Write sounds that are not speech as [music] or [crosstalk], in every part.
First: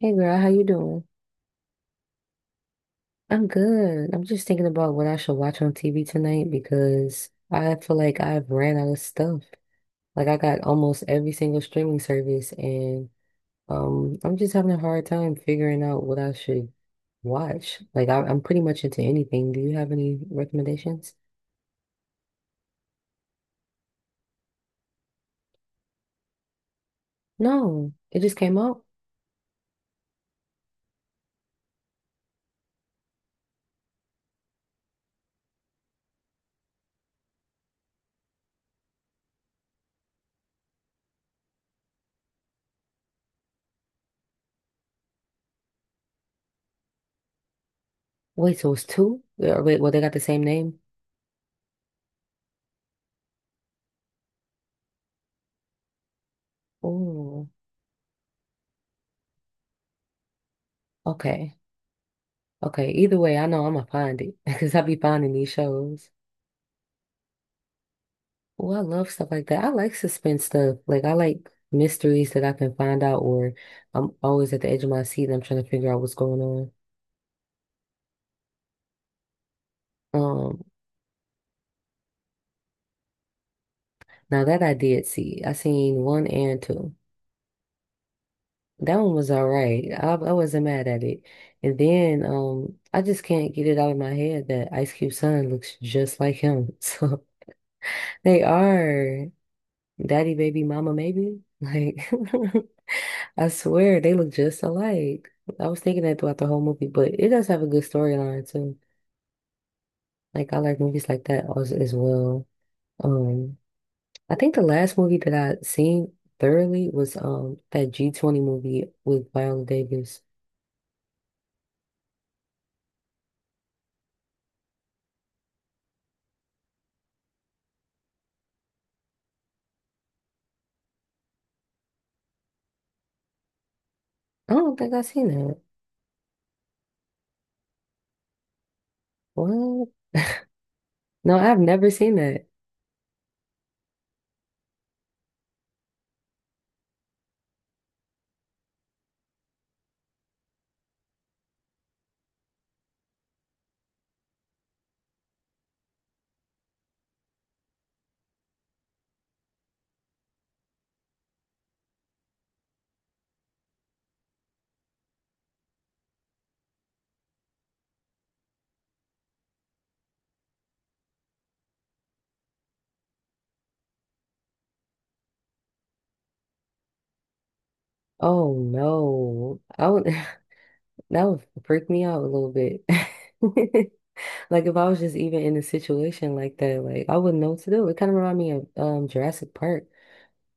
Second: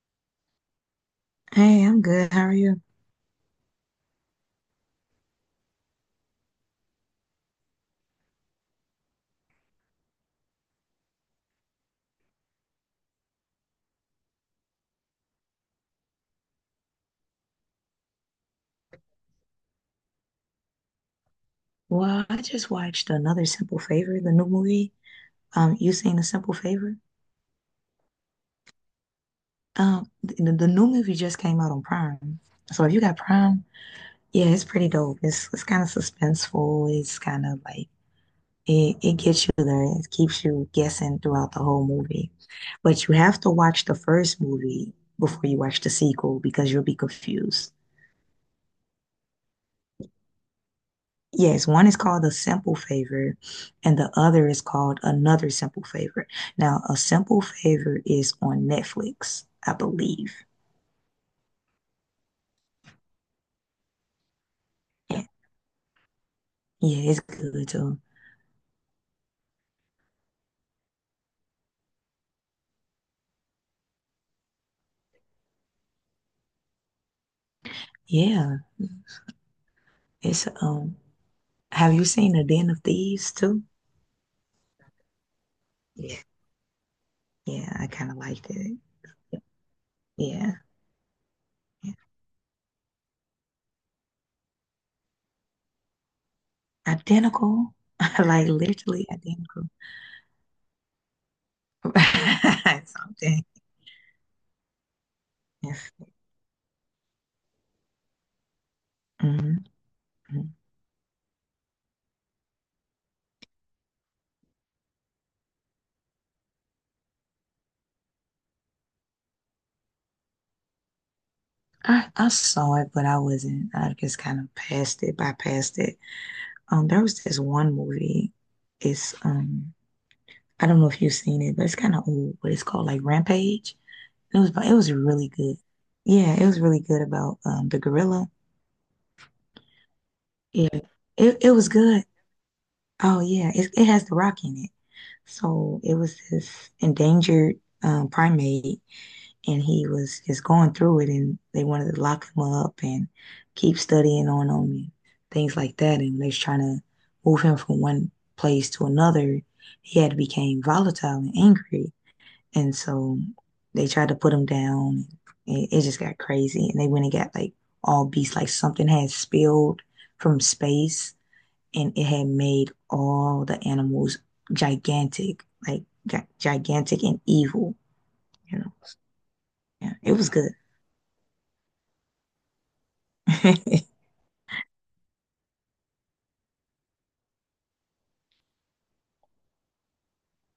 Hey girl, how you doing? Hey, I'm good. How are you? I'm good. I'm just thinking about what I should watch on TV tonight because I feel like I've ran out of stuff. Like I got almost every single streaming service and I'm just having a hard time figuring out what I should watch. Like I'm pretty much into anything. Do you have any recommendations? Well, I just watched another Simple Favor, the new movie. You seen the Simple Favor? No, it just came out. The new movie just came out on Prime. So if you got Prime, yeah, it's pretty dope. It's kind of suspenseful. It's kind of like it gets you there. It keeps you guessing throughout the whole movie. But you have to watch the first movie before you watch the sequel because you'll be confused. Wait, so it's two? Yeah, wait, well they got the same name? Yes, one is called a simple favor, and the other is called another simple favor. Now, a simple Oh, favor is on Netflix, I believe. okay. Okay. Either way, I know I'm gonna find it [laughs] because I be Yeah, finding these shows. yeah, it's good too. Oh, I love stuff like that. I like suspense stuff. Like I like mysteries that I can find out, or I'm always at the edge of my seat and I'm trying to figure out what's going Yeah, on. it's um. Have you seen The Den of Thieves too? Now that I did see, I seen Yeah, one and two. yeah, I kind of liked it. That one was all right. I Yeah, wasn't mad at it. And yeah, then I just can't get it out of my head that Ice Cube son looks just like him. [laughs] So identical, [laughs] they like literally are. identical. Daddy, baby, mama, maybe. Like, [laughs] [laughs] Something. I swear they look just alike. I was Yes. thinking that throughout the whole movie, but it does have a good storyline too. Mhm, Like, mhm. I like movies like that as well. Um, I think the last movie that I seen thoroughly was that G20 movie with Viola Davis. I saw it, but I wasn't. I just kind of bypassed it. There was this one movie. It's I don't know if you've seen it, but it's kind of old. But it's called like Rampage. It was I it don't was think I've seen really good. that. Yeah, it was really good about the gorilla. What? Yeah, No, it I've was never good. seen that. Oh yeah, it has The Rock in it. So it was this endangered primate, and he was just going through it, and they wanted to lock him up and keep studying on him and things like that. And they was trying to move him from one place to another. He had became volatile and angry, and so they tried to put him down. It just got crazy, and they went and got like all beasts, like something had spilled from space, and it had made all the animals gigantic, like gigantic and evil, Oh you know no, I yeah, would it was good. [laughs] that would freak me out a little bit. [laughs] [laughs] Like if I was just even in a situation like that, like I wouldn't know what to do. It kind of reminded me of Jurassic Park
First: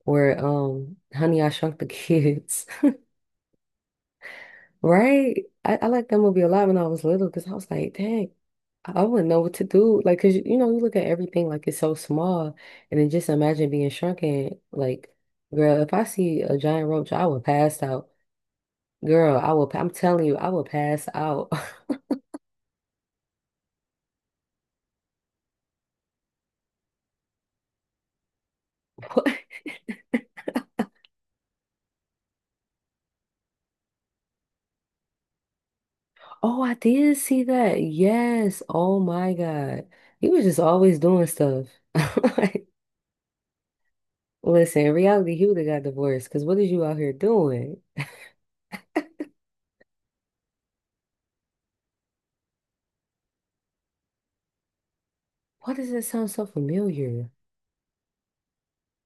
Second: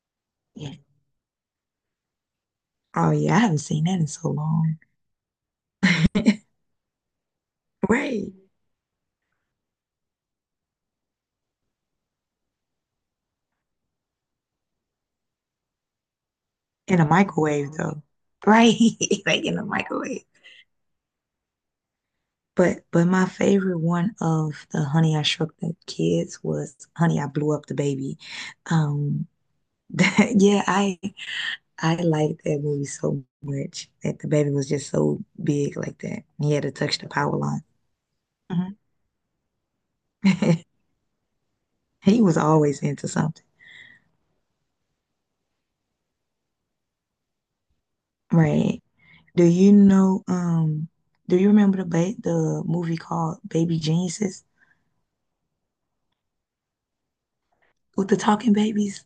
or Yeah. Honey, I Shrunk the Kids, Oh yeah, I haven't seen that in so long. [laughs] right? I liked that movie a lot when I was little because I was like, dang, Right. I wouldn't know what to do. Like, cause you look at everything like it's so small, and then just imagine being shrunken. Like, girl, if I see a giant In a roach, I would microwave pass though. out. Right. [laughs] Girl, Like I in a will. I'm microwave. telling you, I will pass out. But my favorite one of the Honey I Shrunk the Kids was Honey I Blew Up the Baby. Um [laughs] [laughs] yeah, I liked that movie so much, that the baby was just so big like that. He Oh, had to I touch the did power see line. that. Yes. Mhm. Oh my God. He was just [laughs] always doing stuff. He [laughs] was Like, always into something. listen, in reality, he would have got divorced because what is you out here doing? Right. Do you know, do you remember the movie called Baby Geniuses Why does that sound so familiar? with the talking babies?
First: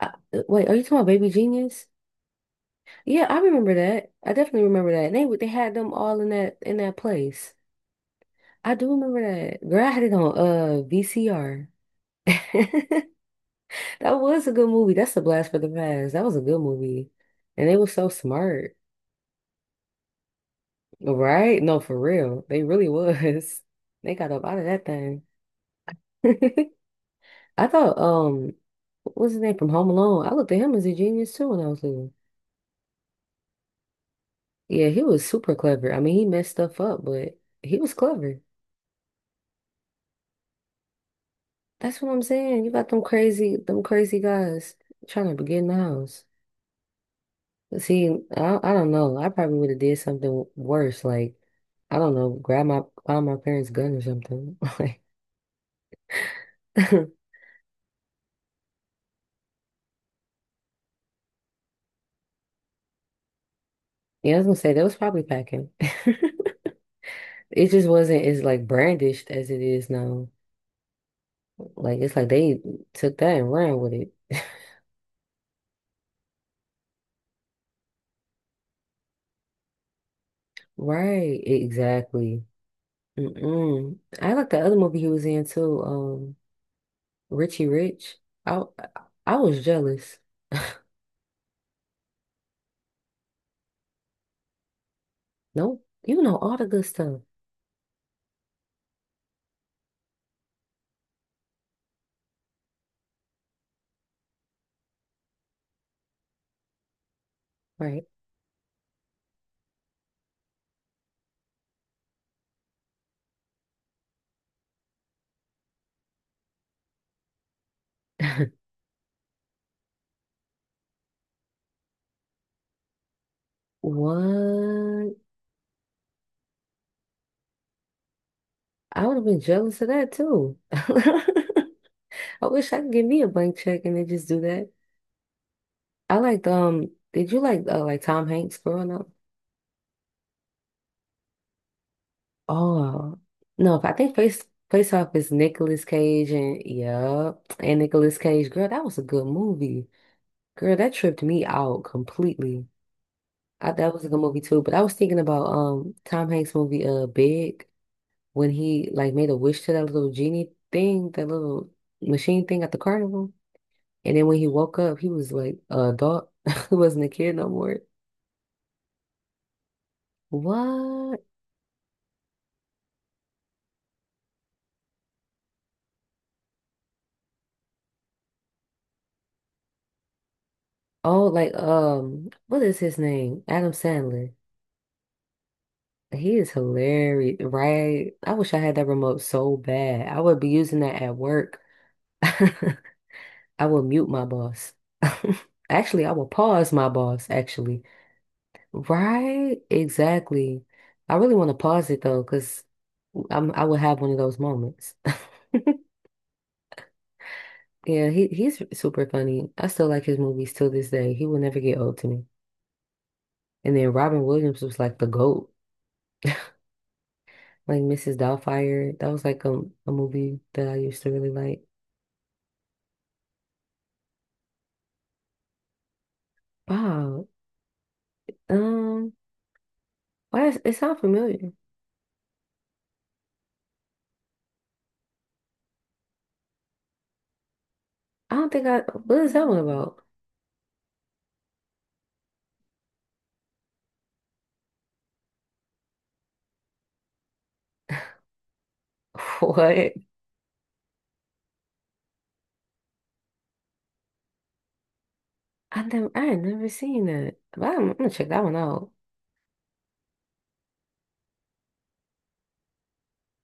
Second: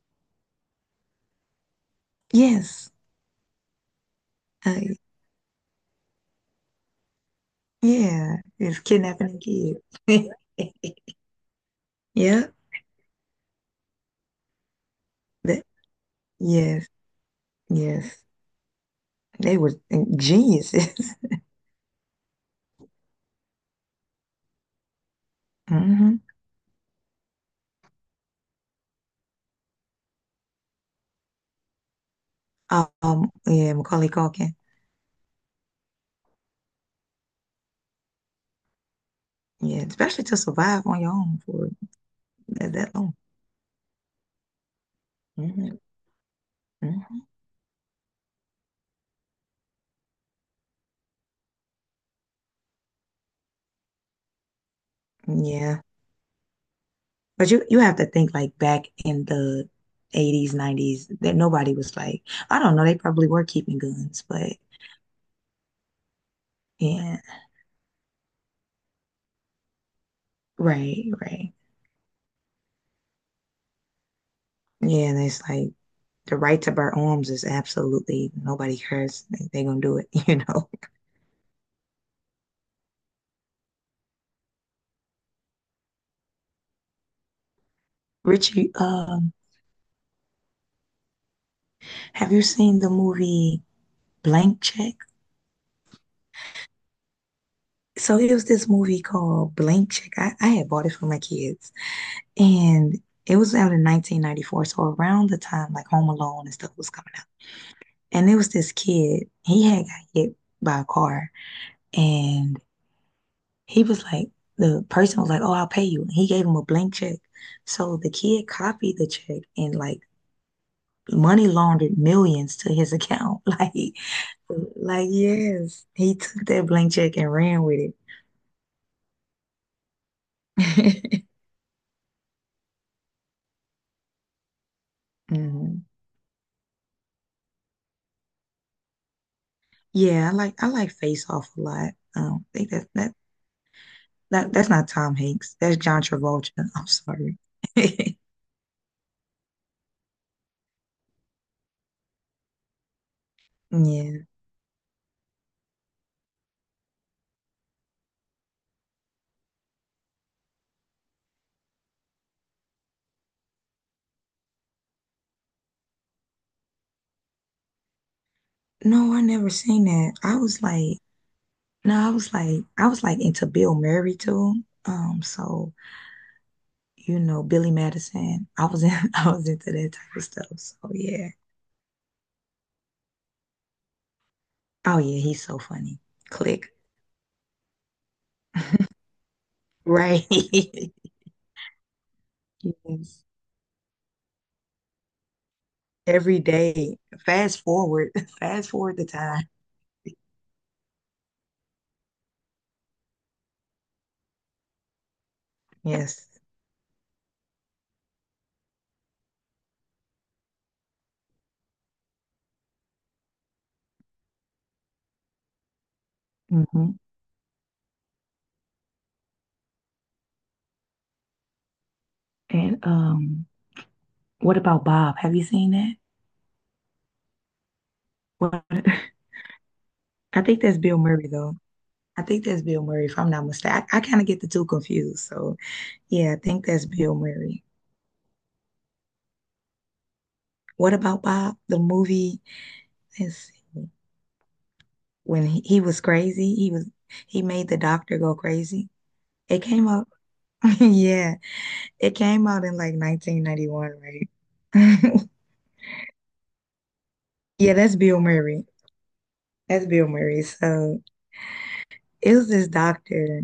I, wait, are you talking about Baby Genius? Yes. Yeah, I remember that. I definitely remember Uh, that. And they had them all in that place. yeah, I it's do remember kidnapping that. a Girl, I had it kid. on [laughs] VCR. Yeah, [laughs] That was a good movie. That's a blast for that, the past. That was a good yes, movie. And they were so yes. smart. They were geniuses. Right? No, for real. They really was. [laughs] They got up out of that thing. [laughs] hmm [laughs] I thought, what's his name from Home Alone? I looked at him as a genius too when I was little. Yeah, Macaulay Culkin. Yeah, he was super clever. I mean, he messed stuff up, but he was clever. Yeah, especially to survive on your own for That's what I'm saying. You got that long. Them crazy guys trying to get in the Hmm house. hmm See, I don't know. I probably would have did something worse, like I don't know, grab my find my parents' gun or something. [laughs] Like, Yeah. [laughs] But you have to think like back in the 80s, 90s, that nobody was like, I don't know, they probably were keeping guns, yeah, I was gonna but say that was probably packing. [laughs] yeah, It just wasn't as like brandished as it is now. right, right. Like it's like they took that and ran with it. Yeah, and it's like the right to bear arms is absolutely nobody cares. They gonna do it, [laughs] you know. Right, exactly. Mm-mm. I like the other movie he was in too, Richie Rich. I Richie, I was jealous. [laughs] have you seen the movie Blank Check? Nope, you know all the good stuff, So it was this movie called Blank Check. I had bought it for my kids, and it was out in 1994. So around the time like Home Alone and stuff was coming. right? And there was this kid, he had got hit by a car. And he was like, the person was like, oh, I'll pay you. And he gave him a blank check. So the kid [laughs] copied the check and like money laundered millions to his account. [laughs] Like What? yes, he took that blank check and ran with I would have been jealous of that too. [laughs] it. [laughs] I wish I could give me a blank check and then just do that. Mhm. I liked Did you like Tom Hanks growing up? Yeah, I like Face Off a lot. Um, I think that that, Oh no, I think that that's not Face Off Tom is Hanks. That's Nicolas John Cage Travolta. and I'm yeah, sorry. and Nicolas [laughs] Cage. Girl, that was a good movie. Girl, that tripped me out completely. I, that was a good Yeah. movie too. But I was thinking about Tom Hanks movie Big when he like made a wish to that little genie thing, that little machine thing at the carnival. And then when he woke up, he was like a adult. [laughs] He wasn't a kid no more. No, I never seen that. I was like, What? no, I was like into Bill Murray too. So you know, Billy Madison. [laughs] I was into that type of stuff. So Oh, yeah. like what is his name? Adam Sandler. Oh yeah, he's so funny. He is Click. hilarious, right? I wish I had that [laughs] remote so bad. I Right. would be using that [laughs] at work. [laughs] I Yes. will mute my boss. [laughs] Actually, I will Every pause my day. boss, Fast actually. forward. [laughs] Fast forward the time. Right? Exactly. I really want to pause it though, because I will have one of those moments. [laughs] Yes. Yeah, he's super funny. I still like his movies till this day. He will never get old to me. And then Robin Williams was like the GOAT. hmm Like Mrs. Doubtfire. That was like a movie that I used to really like. And what about Bob? Have you seen that? Wow. What? [laughs] Um, I why is think it that's Bill sounds Murray familiar? though. I think that's Bill Murray, if I'm not mistaken. I kind of get the two confused. So yeah, I think that's Bill Murray. I don't think I What is that one about? What about Bob? The movie, let's see, when he was crazy, he made the doctor go crazy. [laughs] It came What? out, [laughs] yeah, it came out in like 1991, right? [laughs] I had never seen that. But Yeah, I'm that's gonna Bill check that one Murray. out. That's Bill Murray. So it was this doctor,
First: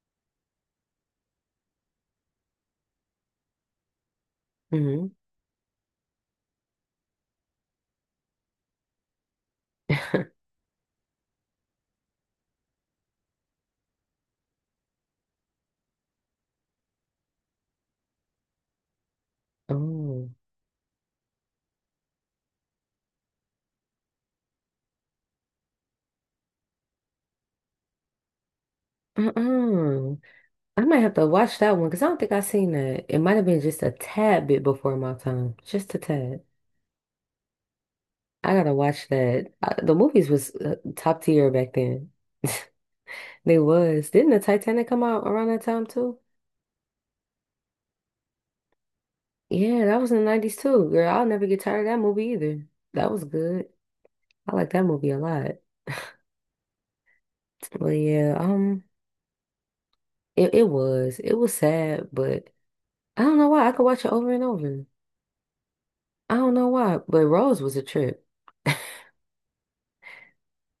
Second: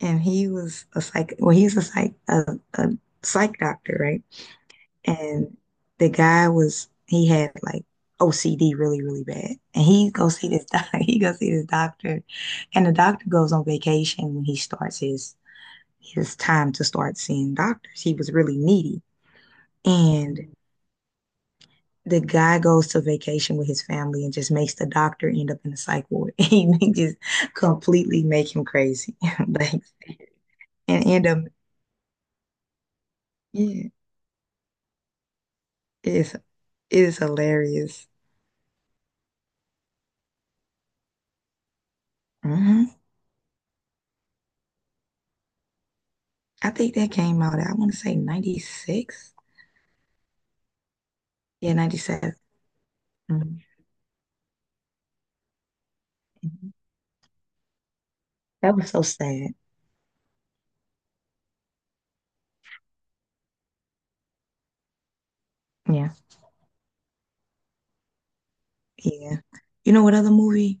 and he was a psych. Well, he's a psych doctor, right? Hmm And the guy was, he had like OCD really, really bad. And he [laughs] go see this [laughs] doc, he go see this doctor. And the doctor goes on vacation when he starts his time to start seeing doctors. He was really needy. Oh. And the guy goes to vacation with his family and just makes the doctor end up in the psych ward. [laughs] He just completely make him crazy. [laughs] like Uh-uh. I might and have to end up watch that one because I don't think I seen that. It might have been just yeah, a tad bit before my time. Just a it's tad. it's hilarious. I gotta watch that. The movies was top tier back then. [laughs] Mhm. They was. Didn't the Titanic come out around that time too? I think that came out, I want to say 96. Yeah, that was in the 90s too, girl. I'll never get Yeah, tired of that movie 97. either. That was Mhm. good. I like that movie a lot. Mhm. But yeah, That was so sad. it, it was. It was sad, but I don't know why. I could watch it over and over. Yeah. I don't know why, but Rose was a trip. Yeah. You know what other movie?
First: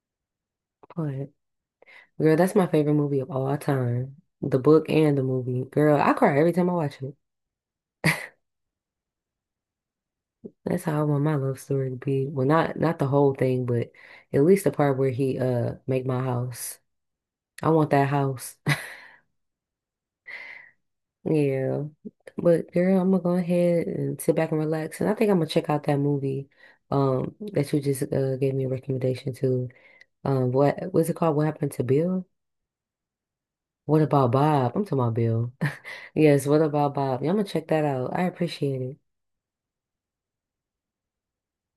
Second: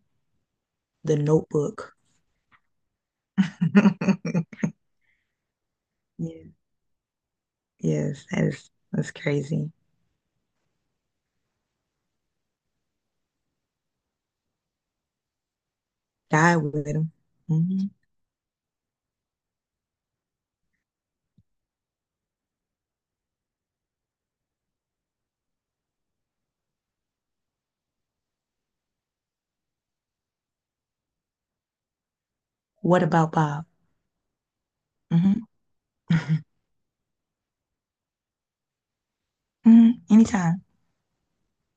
The But Notebook. girl, that's my favorite movie of all time. The [laughs] book and the movie. Girl, I cry every Yeah. time I watch it. That's crazy. That's how I want my love story to be. Well, not the whole thing, but at least the part where he make my Died house. with him. I want Mhm. that house. Yeah. But girl, I'm gonna go ahead and sit back and relax. And I think I'm gonna check out that movie that you just gave me a recommendation to. What was it called? What happened to Bill? What about Bob? What about Bob? I'm talking about Hmm Bill. [laughs] [laughs] Yes, what about Bob? Yeah, I'm gonna check that out. I appreciate it. hmm Anytime.